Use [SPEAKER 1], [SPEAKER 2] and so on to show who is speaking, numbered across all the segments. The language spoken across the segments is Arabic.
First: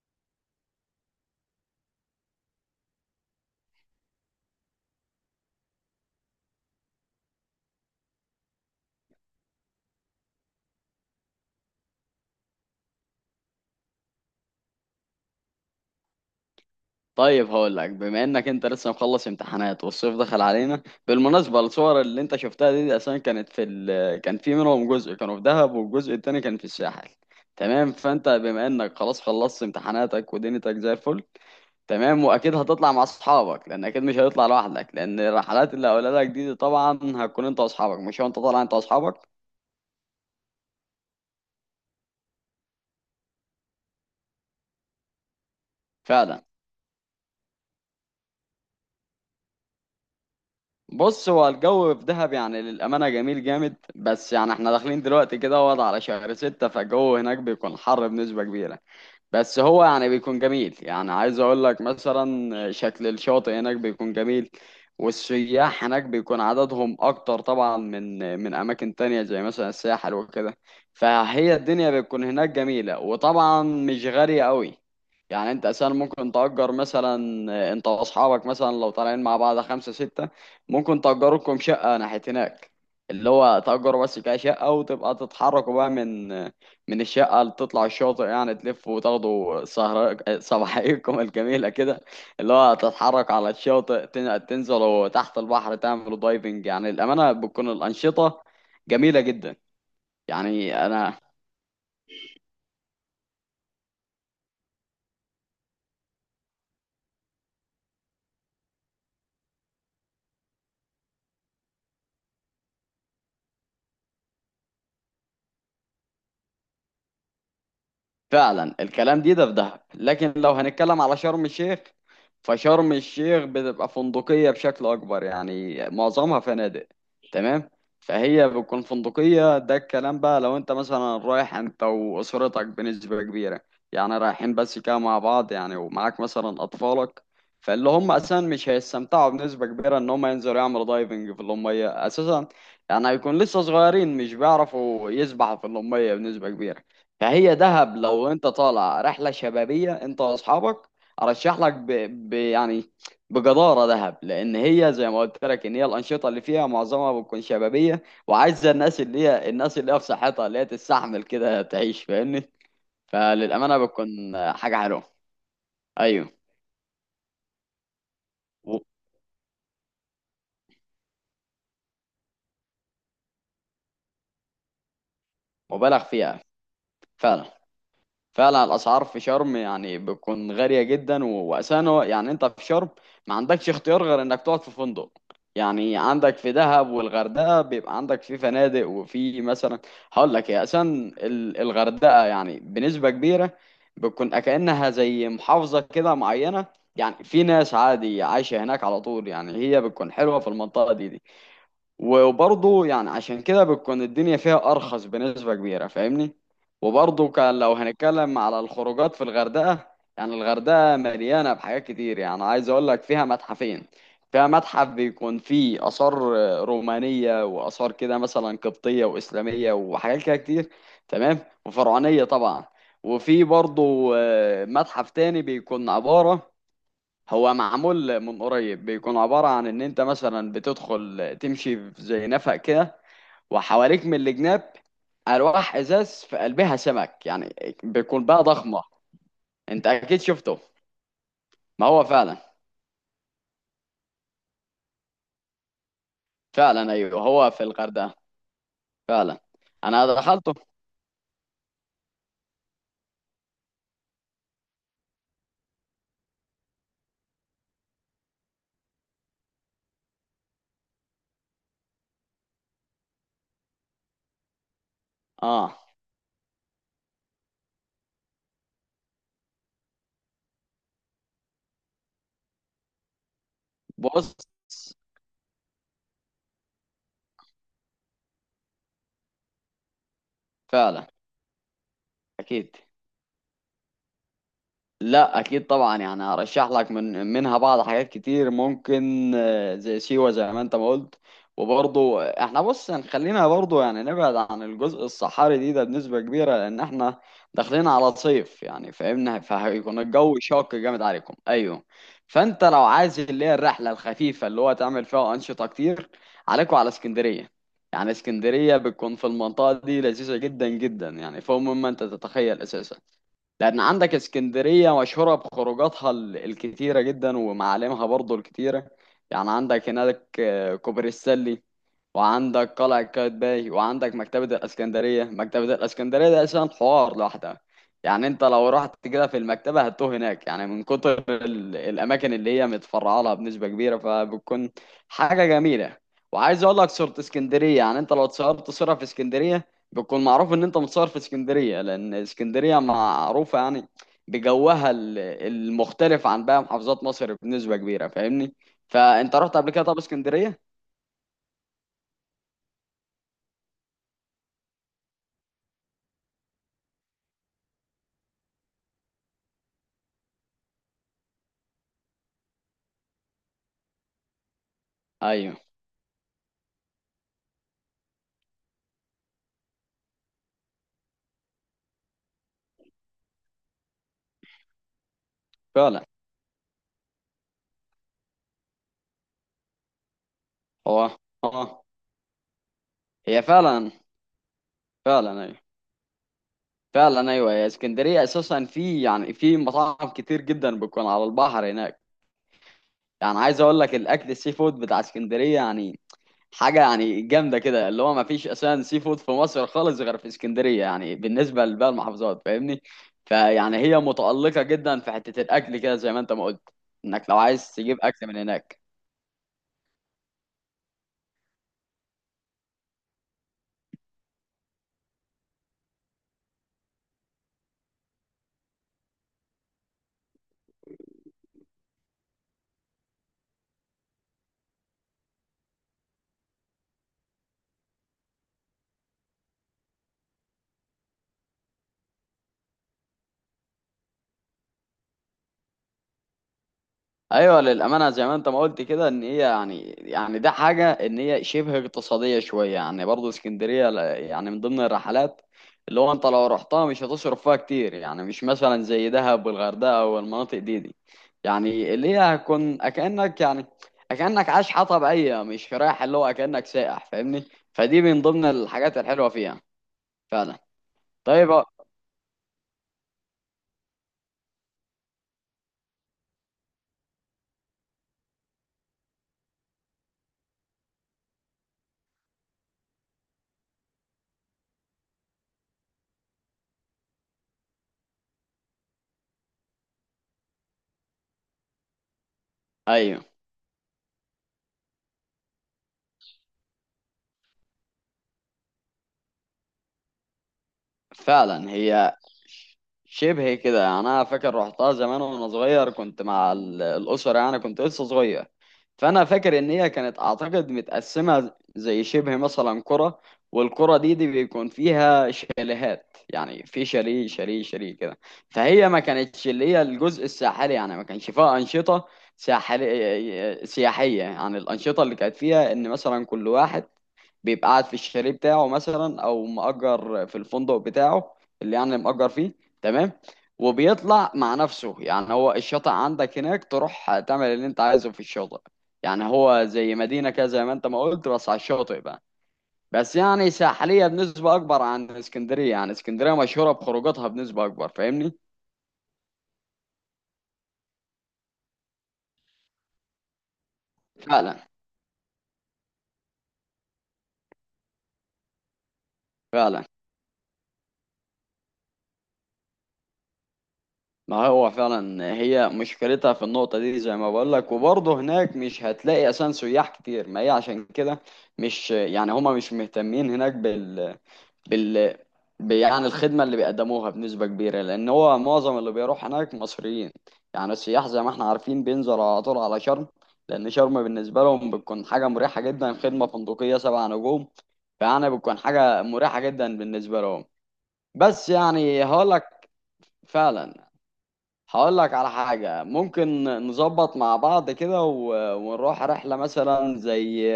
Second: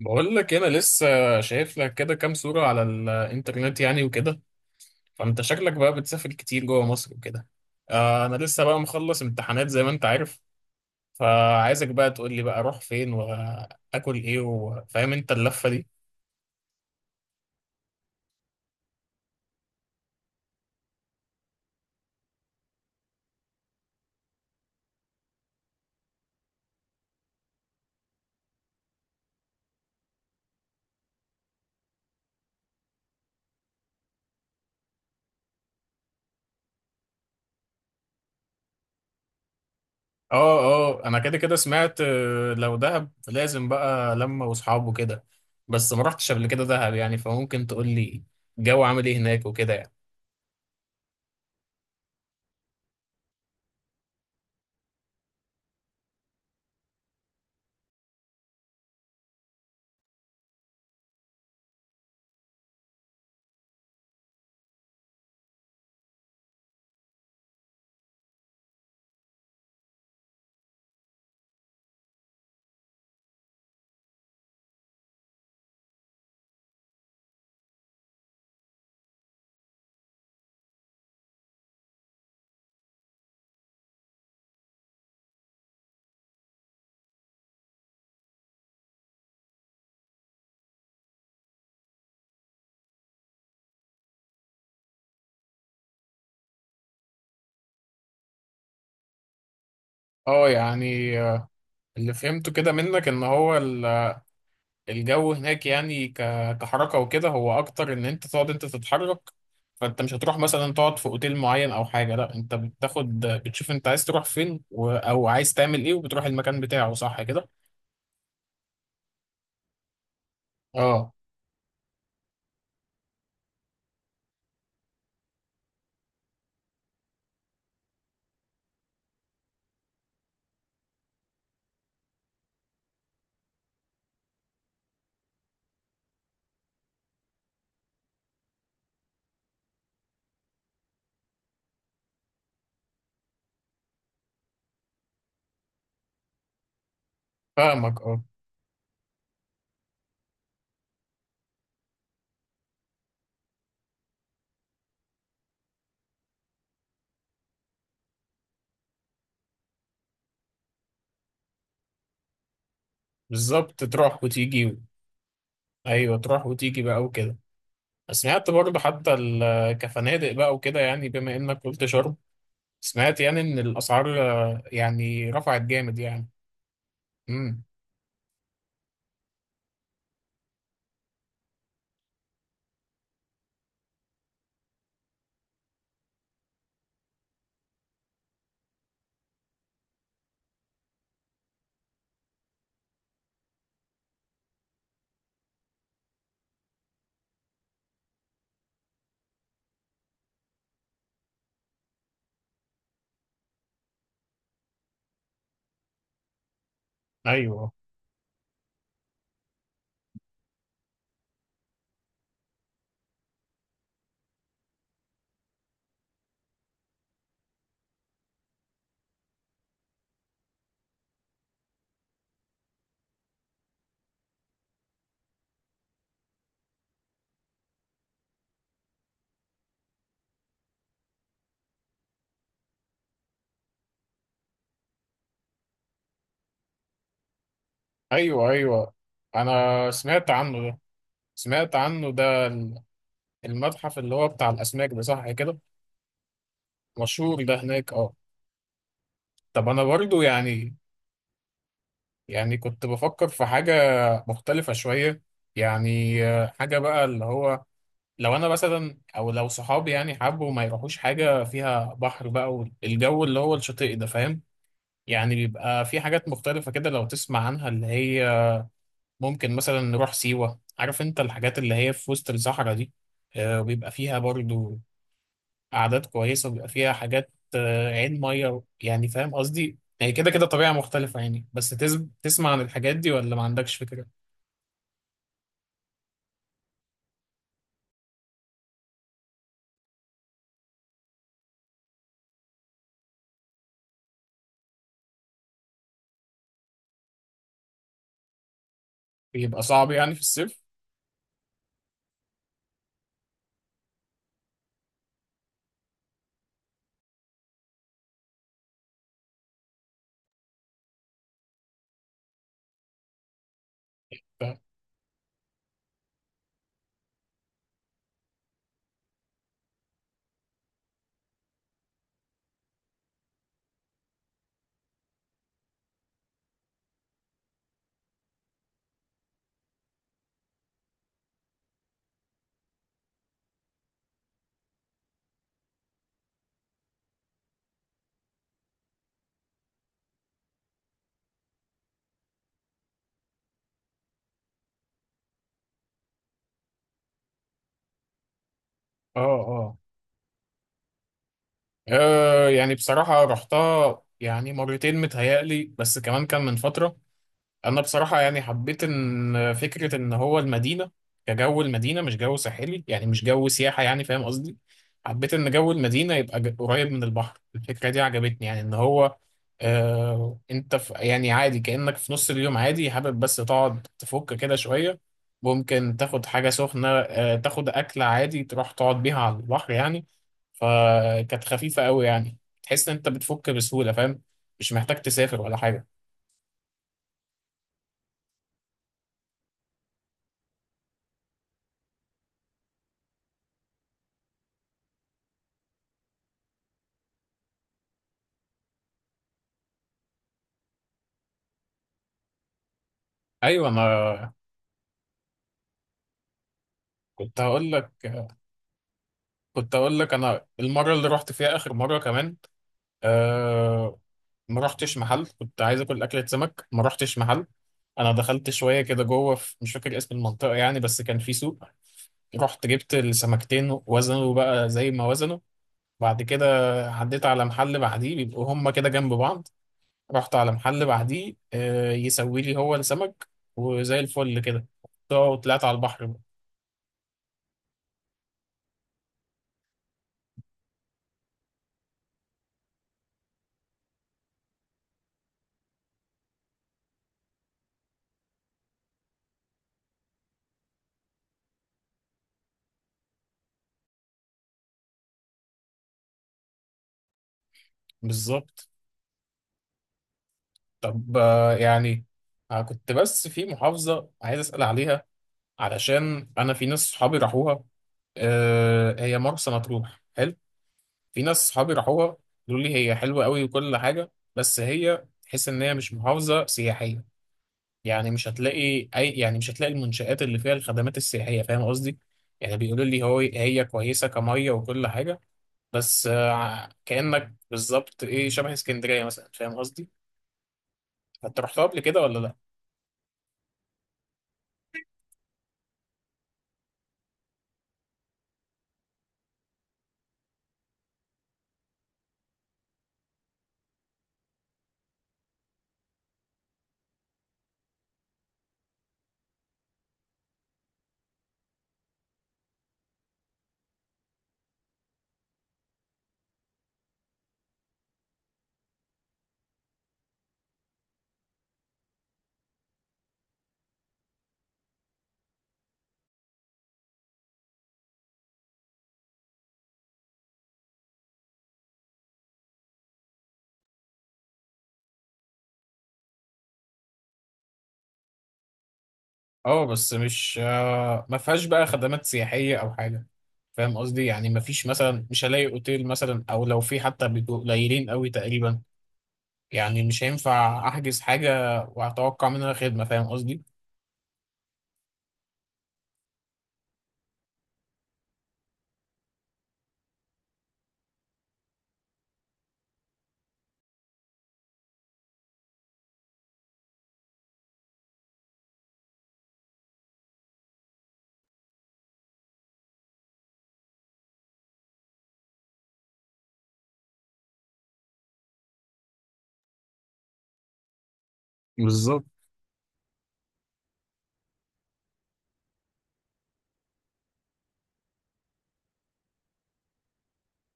[SPEAKER 1] بقول لك انا لسه شايف لك كده كام صورة على الانترنت يعني وكده. فانت شكلك بقى بتسافر كتير جوه مصر وكده. آه، انا لسه بقى مخلص امتحانات زي ما انت عارف. فعايزك بقى تقول لي بقى اروح فين واكل ايه، وفاهم انت اللفة دي.
[SPEAKER 2] طيب، هقول لك بما انك انت لسه مخلص امتحانات والصيف دخل علينا. بالمناسبه الصور اللي انت شفتها دي، دي اصلا كانت كان في منهم جزء كانوا في دهب والجزء التاني كان في الساحل. تمام، فانت بما انك خلاص خلصت امتحاناتك ودنيتك زي الفل. تمام، واكيد هتطلع مع اصحابك، لان اكيد مش هتطلع لوحدك، لان الرحلات اللي هقولها لك دي، دي طبعا هتكون انت واصحابك، مش هو انت طالع، انت واصحابك.
[SPEAKER 1] اه اه، انا كده كده سمعت. لو دهب لازم بقى لما واصحابه كده، بس ما رحتش
[SPEAKER 2] فعلا.
[SPEAKER 1] قبل كده دهب يعني، فممكن تقول لي الجو عامل ايه هناك وكده يعني.
[SPEAKER 2] بص، هو الجو في دهب يعني للأمانة جميل جامد، بس يعني احنا داخلين دلوقتي كده وضع على شهر 6، فالجو هناك بيكون حر بنسبة كبيرة. بس هو يعني بيكون جميل، يعني عايز اقول لك مثلا شكل الشاطئ هناك بيكون جميل. والسياح هناك بيكون عددهم اكتر طبعا من اماكن تانية زي مثلا الساحل وكده. فهي الدنيا بتكون هناك جميلة، وطبعا مش غالية قوي. يعني انت اساسا ممكن تأجر، مثلا انت واصحابك مثلا لو طالعين مع بعض خمسة ستة، ممكن تأجروا لكم شقة ناحية هناك. اللي هو تأجروا بس كده شقة، وتبقى تتحركوا بقى من الشقة اللي تطلع الشاطئ. يعني تلف وتاخدوا سهر صباحيكم الجميلة كده، اللي هو تتحرك على الشاطئ، تنزلوا تحت البحر تعملوا دايفنج. يعني الأمانة بتكون الأنشطة جميلة جدا.
[SPEAKER 1] اه
[SPEAKER 2] يعني
[SPEAKER 1] يعني،
[SPEAKER 2] أنا.
[SPEAKER 1] اللي فهمته كده منك ان هو الجو هناك يعني كحركة وكده، هو أكتر إن أنت تقعد أنت تتحرك. فأنت مش هتروح مثلا تقعد في أوتيل معين أو حاجة، لأ، أنت بتاخد بتشوف أنت عايز تروح فين أو عايز تعمل إيه وبتروح المكان بتاعه، صح كده؟
[SPEAKER 2] فعلا، الكلام ده في دهب، لكن لو هنتكلم
[SPEAKER 1] أه.
[SPEAKER 2] على شرم الشيخ، فشرم الشيخ بتبقى فندقية بشكل أكبر، يعني معظمها فنادق. تمام. فهي بتكون فندقية، ده الكلام بقى لو أنت مثلا رايح أنت وأسرتك بنسبة كبيرة. يعني رايحين بس كده مع بعض، يعني ومعاك مثلا أطفالك، فاللي هم أساسا مش هيستمتعوا بنسبة كبيرة إن هم ينزلوا يعملوا دايفنج في المية أساسا. يعني هيكون لسه صغيرين، مش بيعرفوا يسبحوا في المية بنسبة كبيرة. فهي دهب
[SPEAKER 1] فاهمك، أه.
[SPEAKER 2] لو انت طالع رحله شبابيه انت واصحابك، ارشح لك يعني بجداره دهب. لان هي زي ما قلت لك ان هي الانشطه اللي فيها معظمها بتكون شبابيه، وعايزه الناس اللي هي في صحتها اللي هي تستحمل كده تعيش، فاهمني. فللامانه
[SPEAKER 1] بالظبط،
[SPEAKER 2] بتكون
[SPEAKER 1] تروح وتيجي.
[SPEAKER 2] حاجه حلوه.
[SPEAKER 1] أيوه،
[SPEAKER 2] ايوه.
[SPEAKER 1] تروح وتيجي بقى وكده. سمعت برضه
[SPEAKER 2] و-
[SPEAKER 1] حتى كفنادق بقى وكده يعني، بما إنك قلت شرم، سمعت يعني إن الأسعار، يعني رفعت جامد
[SPEAKER 2] مبالغ
[SPEAKER 1] يعني.
[SPEAKER 2] فيها. فعلا،
[SPEAKER 1] امم.
[SPEAKER 2] فعلا. الاسعار في شرم يعني بتكون غاليه جدا، يعني انت في شرم ما عندكش اختيار غير انك تقعد في فندق. يعني عندك في دهب والغردقه بيبقى عندك في فنادق، وفي مثلا، هقول لك يا اساسا الغردقه يعني بنسبه كبيره بتكون كانها زي محافظه كده معينه. يعني في ناس عادي عايشه هناك على طول، يعني هي بتكون حلوه في المنطقه دي. وبرضه يعني عشان كده بتكون الدنيا فيها أرخص بنسبة كبيرة، فاهمني. وبرضه كان
[SPEAKER 1] أيوه،
[SPEAKER 2] لو هنتكلم على الخروجات في الغردقة، يعني الغردقة مليانة بحاجات كتير. يعني عايز أقول لك فيها متحفين. فيها متحف بيكون فيه آثار رومانية، وآثار كده مثلا قبطية وإسلامية وحاجات كده كتير، تمام، وفرعونية طبعا. وفي برضه متحف تاني بيكون عبارة، هو معمول من قريب، بيكون عبارة عن إن أنت مثلا بتدخل تمشي في زي نفق كده، وحواليك من الجناب ألواح إزاز في قلبها سمك. يعني بيكون بقى
[SPEAKER 1] ايوه،
[SPEAKER 2] ضخمة.
[SPEAKER 1] ايوه،
[SPEAKER 2] أنت
[SPEAKER 1] انا
[SPEAKER 2] أكيد
[SPEAKER 1] سمعت
[SPEAKER 2] شفته.
[SPEAKER 1] عنه ده. سمعت
[SPEAKER 2] ما هو
[SPEAKER 1] عنه ده،
[SPEAKER 2] فعلا.
[SPEAKER 1] المتحف اللي هو بتاع الاسماك ده، صح كده؟
[SPEAKER 2] فعلا أيوه،
[SPEAKER 1] مشهور
[SPEAKER 2] هو
[SPEAKER 1] ده
[SPEAKER 2] في
[SPEAKER 1] هناك، اه.
[SPEAKER 2] الغردقة. فعلا.
[SPEAKER 1] طب انا
[SPEAKER 2] أنا
[SPEAKER 1] برضو
[SPEAKER 2] دخلته.
[SPEAKER 1] يعني، يعني كنت بفكر في حاجه مختلفه شويه. يعني حاجه بقى، اللي هو لو انا مثلا او لو صحابي يعني حبوا ما يروحوش حاجه فيها بحر بقى، والجو اللي هو الشاطئ ده، فاهم؟ يعني
[SPEAKER 2] آه
[SPEAKER 1] بيبقى في حاجات مختلفه كده لو تسمع عنها، اللي هي ممكن مثلا نروح سيوة، عارف انت الحاجات اللي هي في وسط الصحراء دي. وبيبقى فيها
[SPEAKER 2] بص.
[SPEAKER 1] برضو أعداد كويسة، وبيبقى فيها حاجات، عين مية يعني، فاهم قصدي، هي كده كده طبيعة
[SPEAKER 2] فعلا.
[SPEAKER 1] مختلفة يعني. بس تسمع عن
[SPEAKER 2] أكيد.
[SPEAKER 1] الحاجات دي، ولا ما عندكش فكرة؟
[SPEAKER 2] لا، اكيد طبعا، يعني هرشح لك منها بعض حاجات كتير ممكن، زي سيوة زي ما انت ما قلت. وبرضه احنا بص، يعني خلينا برضه يعني نبعد عن الجزء الصحاري ده بنسبة كبيرة، لان احنا داخلين على صيف، يعني فاهمنا،
[SPEAKER 1] بيبقى صعب
[SPEAKER 2] فهيكون
[SPEAKER 1] يعني في
[SPEAKER 2] الجو
[SPEAKER 1] الصيف.
[SPEAKER 2] شاق جامد عليكم. ايوه. فانت لو عايز اللي هي الرحلة الخفيفة اللي هو تعمل فيها انشطة كتير، عليكم على اسكندرية. يعني اسكندرية بتكون في المنطقة دي لذيذة جدا جدا، يعني فوق مما انت تتخيل اساسا. لأن عندك
[SPEAKER 1] اه.
[SPEAKER 2] اسكندرية مشهورة بخروجاتها الكتيرة جدا، ومعالمها برضو الكتيرة. يعني عندك هناك كوبري السلي، وعندك قلعة قايتباي، وعندك مكتبة الإسكندرية. مكتبة الإسكندرية ده أساسا حوار لوحدها، يعني أنت لو رحت كده في المكتبة هتتوه هناك، يعني من كتر الأماكن اللي هي متفرعة لها بنسبة كبيرة، فبتكون حاجة جميلة. وعايز أقول لك صورة اسكندرية، يعني أنت لو اتصورت صورة في اسكندرية، بيكون معروف ان انت متصور في اسكندريه، لان اسكندريه معروفه يعني بجوها المختلف عن باقي محافظات مصر بنسبه كبيره، فاهمني. فانت رحت قبل
[SPEAKER 1] اه،
[SPEAKER 2] كده طب اسكندريه؟
[SPEAKER 1] يعني بصراحة رحتها يعني مرتين متهيألي، بس كمان كان من فترة. انا بصراحه يعني حبيت ان فكره ان هو المدينه كجو المدينه، مش جو ساحلي يعني، مش جو سياحه يعني، فاهم قصدي؟ حبيت ان
[SPEAKER 2] ايوه،
[SPEAKER 1] جو المدينه يبقى قريب من البحر، الفكره دي عجبتني يعني، ان هو انت في يعني عادي كانك في نص اليوم عادي، حابب بس تقعد تفك كده شويه، ممكن
[SPEAKER 2] فعلا.
[SPEAKER 1] تاخد حاجه سخنه، تاخد اكله عادي تروح تقعد بيها على البحر يعني.
[SPEAKER 2] هو
[SPEAKER 1] فكانت خفيفه
[SPEAKER 2] اه،
[SPEAKER 1] قوي يعني، تحس ان انت
[SPEAKER 2] هي
[SPEAKER 1] بتفك
[SPEAKER 2] فعلا.
[SPEAKER 1] بسهوله، فاهم، مش محتاج تسافر
[SPEAKER 2] فعلا
[SPEAKER 1] ولا
[SPEAKER 2] ايوه.
[SPEAKER 1] حاجه.
[SPEAKER 2] فعلا ايوه، هي اسكندريه اساسا في مطاعم كتير جدا بتكون على البحر هناك. يعني عايز اقول لك الاكل السي فود بتاع اسكندريه يعني حاجه يعني جامده كده، اللي هو ما فيش اساسا سي فود في مصر خالص غير في اسكندريه، يعني بالنسبه لباقي المحافظات، فاهمني.
[SPEAKER 1] ايوه.
[SPEAKER 2] فيعني
[SPEAKER 1] انا
[SPEAKER 2] هي متالقه جدا في حته الاكل كده، زي ما انت ما قلت انك لو
[SPEAKER 1] كنت هقول
[SPEAKER 2] عايز
[SPEAKER 1] لك،
[SPEAKER 2] تجيب اكل من هناك.
[SPEAKER 1] انا المره اللي رحت فيها اخر مره كمان، آه ما رحتش محل كنت عايز اكل اكله سمك، ما رحتش محل. انا دخلت شويه كده جوه في، مش فاكر اسم المنطقه يعني، بس كان في سوق، رحت جبت السمكتين وزنوا بقى زي ما وزنوا، بعد كده عديت على محل بعديه، بيبقوا هما كده جنب بعض، رحت على محل بعديه، يسوي لي هو السمك، وزي الفل كده طلعت على البحر.
[SPEAKER 2] ايوه للامانه، زي ما انت ما قلت كده، ان هي يعني ده حاجه ان هي شبه اقتصاديه شويه. يعني برضه اسكندريه يعني من ضمن الرحلات، اللي هو انت لو رحتها مش هتصرف فيها كتير، يعني مش مثلا زي دهب والغردقه والمناطق دي. يعني اللي هي هتكون اكانك، يعني اكانك عايش حياه طبيعيه، مش رايح اللي هو اكانك سائح، فاهمني. فدي من ضمن
[SPEAKER 1] بالظبط.
[SPEAKER 2] الحاجات الحلوه فيها. فعلا.
[SPEAKER 1] طب،
[SPEAKER 2] طيب
[SPEAKER 1] يعني، كنت بس في محافظة عايز أسأل عليها، علشان أنا في ناس صحابي راحوها، هي مرسى مطروح حلو، في ناس صحابي راحوها، قالوا لي هي حلوة قوي وكل حاجة، بس هي تحس إن هي مش محافظة سياحية. يعني مش هتلاقي أي يعني مش هتلاقي المنشآت اللي فيها الخدمات السياحية، فاهم قصدي؟ يعني بيقولوا لي هو
[SPEAKER 2] ايوه،
[SPEAKER 1] هي كويسة كمية وكل حاجة، بس كأنك بالظبط إيه، شبه اسكندرية مثلا، فاهم قصدي؟ أنت رحتها
[SPEAKER 2] فعلا.
[SPEAKER 1] قبل كده
[SPEAKER 2] هي
[SPEAKER 1] ولا لأ؟
[SPEAKER 2] شبه كده، يعني انا فاكر رحتها زمان وانا صغير، كنت مع الاسره، يعني كنت لسه صغير. فانا فاكر ان هي كانت اعتقد متقسمه زي شبه مثلا قرى، والقرى دي بيكون فيها شاليهات. يعني في شاليه شاليه شاليه كده. فهي ما كانتش اللي هي الجزء الساحلي، يعني ما كانش فيها انشطه ساحليه سياحيه. يعني الانشطه اللي كانت فيها ان مثلا كل واحد بيبقى قاعد في الشاليه بتاعه، مثلا او مأجر في الفندق بتاعه اللي يعني مأجر فيه. تمام. وبيطلع مع نفسه، يعني هو الشاطئ عندك هناك، تروح تعمل اللي انت عايزه في الشاطئ. يعني هو زي مدينة كده زي ما انت ما قلت، بس على الشاطئ بقى. بس يعني ساحلية بنسبة أكبر عن اسكندرية، يعني اسكندرية مشهورة بخروجاتها بنسبة أكبر، فاهمني؟
[SPEAKER 1] اه، بس مش آه، ما فيهاش بقى خدمات سياحية او حاجة، فاهم قصدي، يعني ما فيش
[SPEAKER 2] فعلا.
[SPEAKER 1] مثلا، مش هلاقي اوتيل مثلا، او لو في حتى بيبقوا قليلين قوي تقريبا، يعني
[SPEAKER 2] فعلا
[SPEAKER 1] مش هينفع احجز حاجة واتوقع منها خدمة، فاهم قصدي.
[SPEAKER 2] ما هو فعلا، هي مشكلتها في النقطة دي زي ما بقول لك. وبرضه هناك مش هتلاقي أساسا سياح كتير، ما هي عشان كده. مش يعني هما مش مهتمين هناك بال يعني الخدمة اللي بيقدموها بنسبة كبيرة، لأن هو معظم اللي بيروح هناك مصريين. يعني السياح زي ما احنا عارفين بينزلوا على طول على شرم، لأن شرم بالنسبة لهم بتكون حاجة مريحة جدا، خدمة فندقية 7 نجوم. فيعني بتكون حاجة مريحة جدا بالنسبة لهم. بس يعني
[SPEAKER 1] بالظبط.
[SPEAKER 2] هقول لك. فعلا. هقول لك على حاجة ممكن نظبط مع بعض كده، ونروح رحلة مثلا زي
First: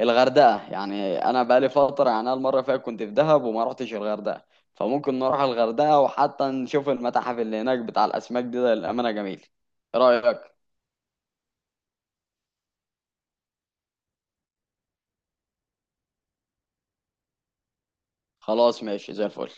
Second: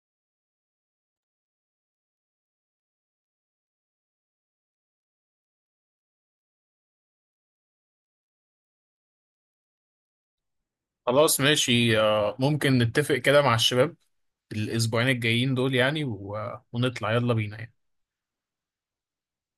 [SPEAKER 2] الغردقة. يعني أنا بقالي فترة، يعني أنا المرة اللي فاتت كنت في دهب وما رحتش الغردقة. فممكن نروح الغردقة وحتى نشوف المتاحف اللي هناك بتاع الأسماك ده للأمانة جميل. إيه رأيك؟
[SPEAKER 1] خلاص ماشي، ممكن نتفق كده مع الشباب الاسبوعين الجايين دول يعني، ونطلع يلا بينا يعني.
[SPEAKER 2] خلاص ماشي زي الفل.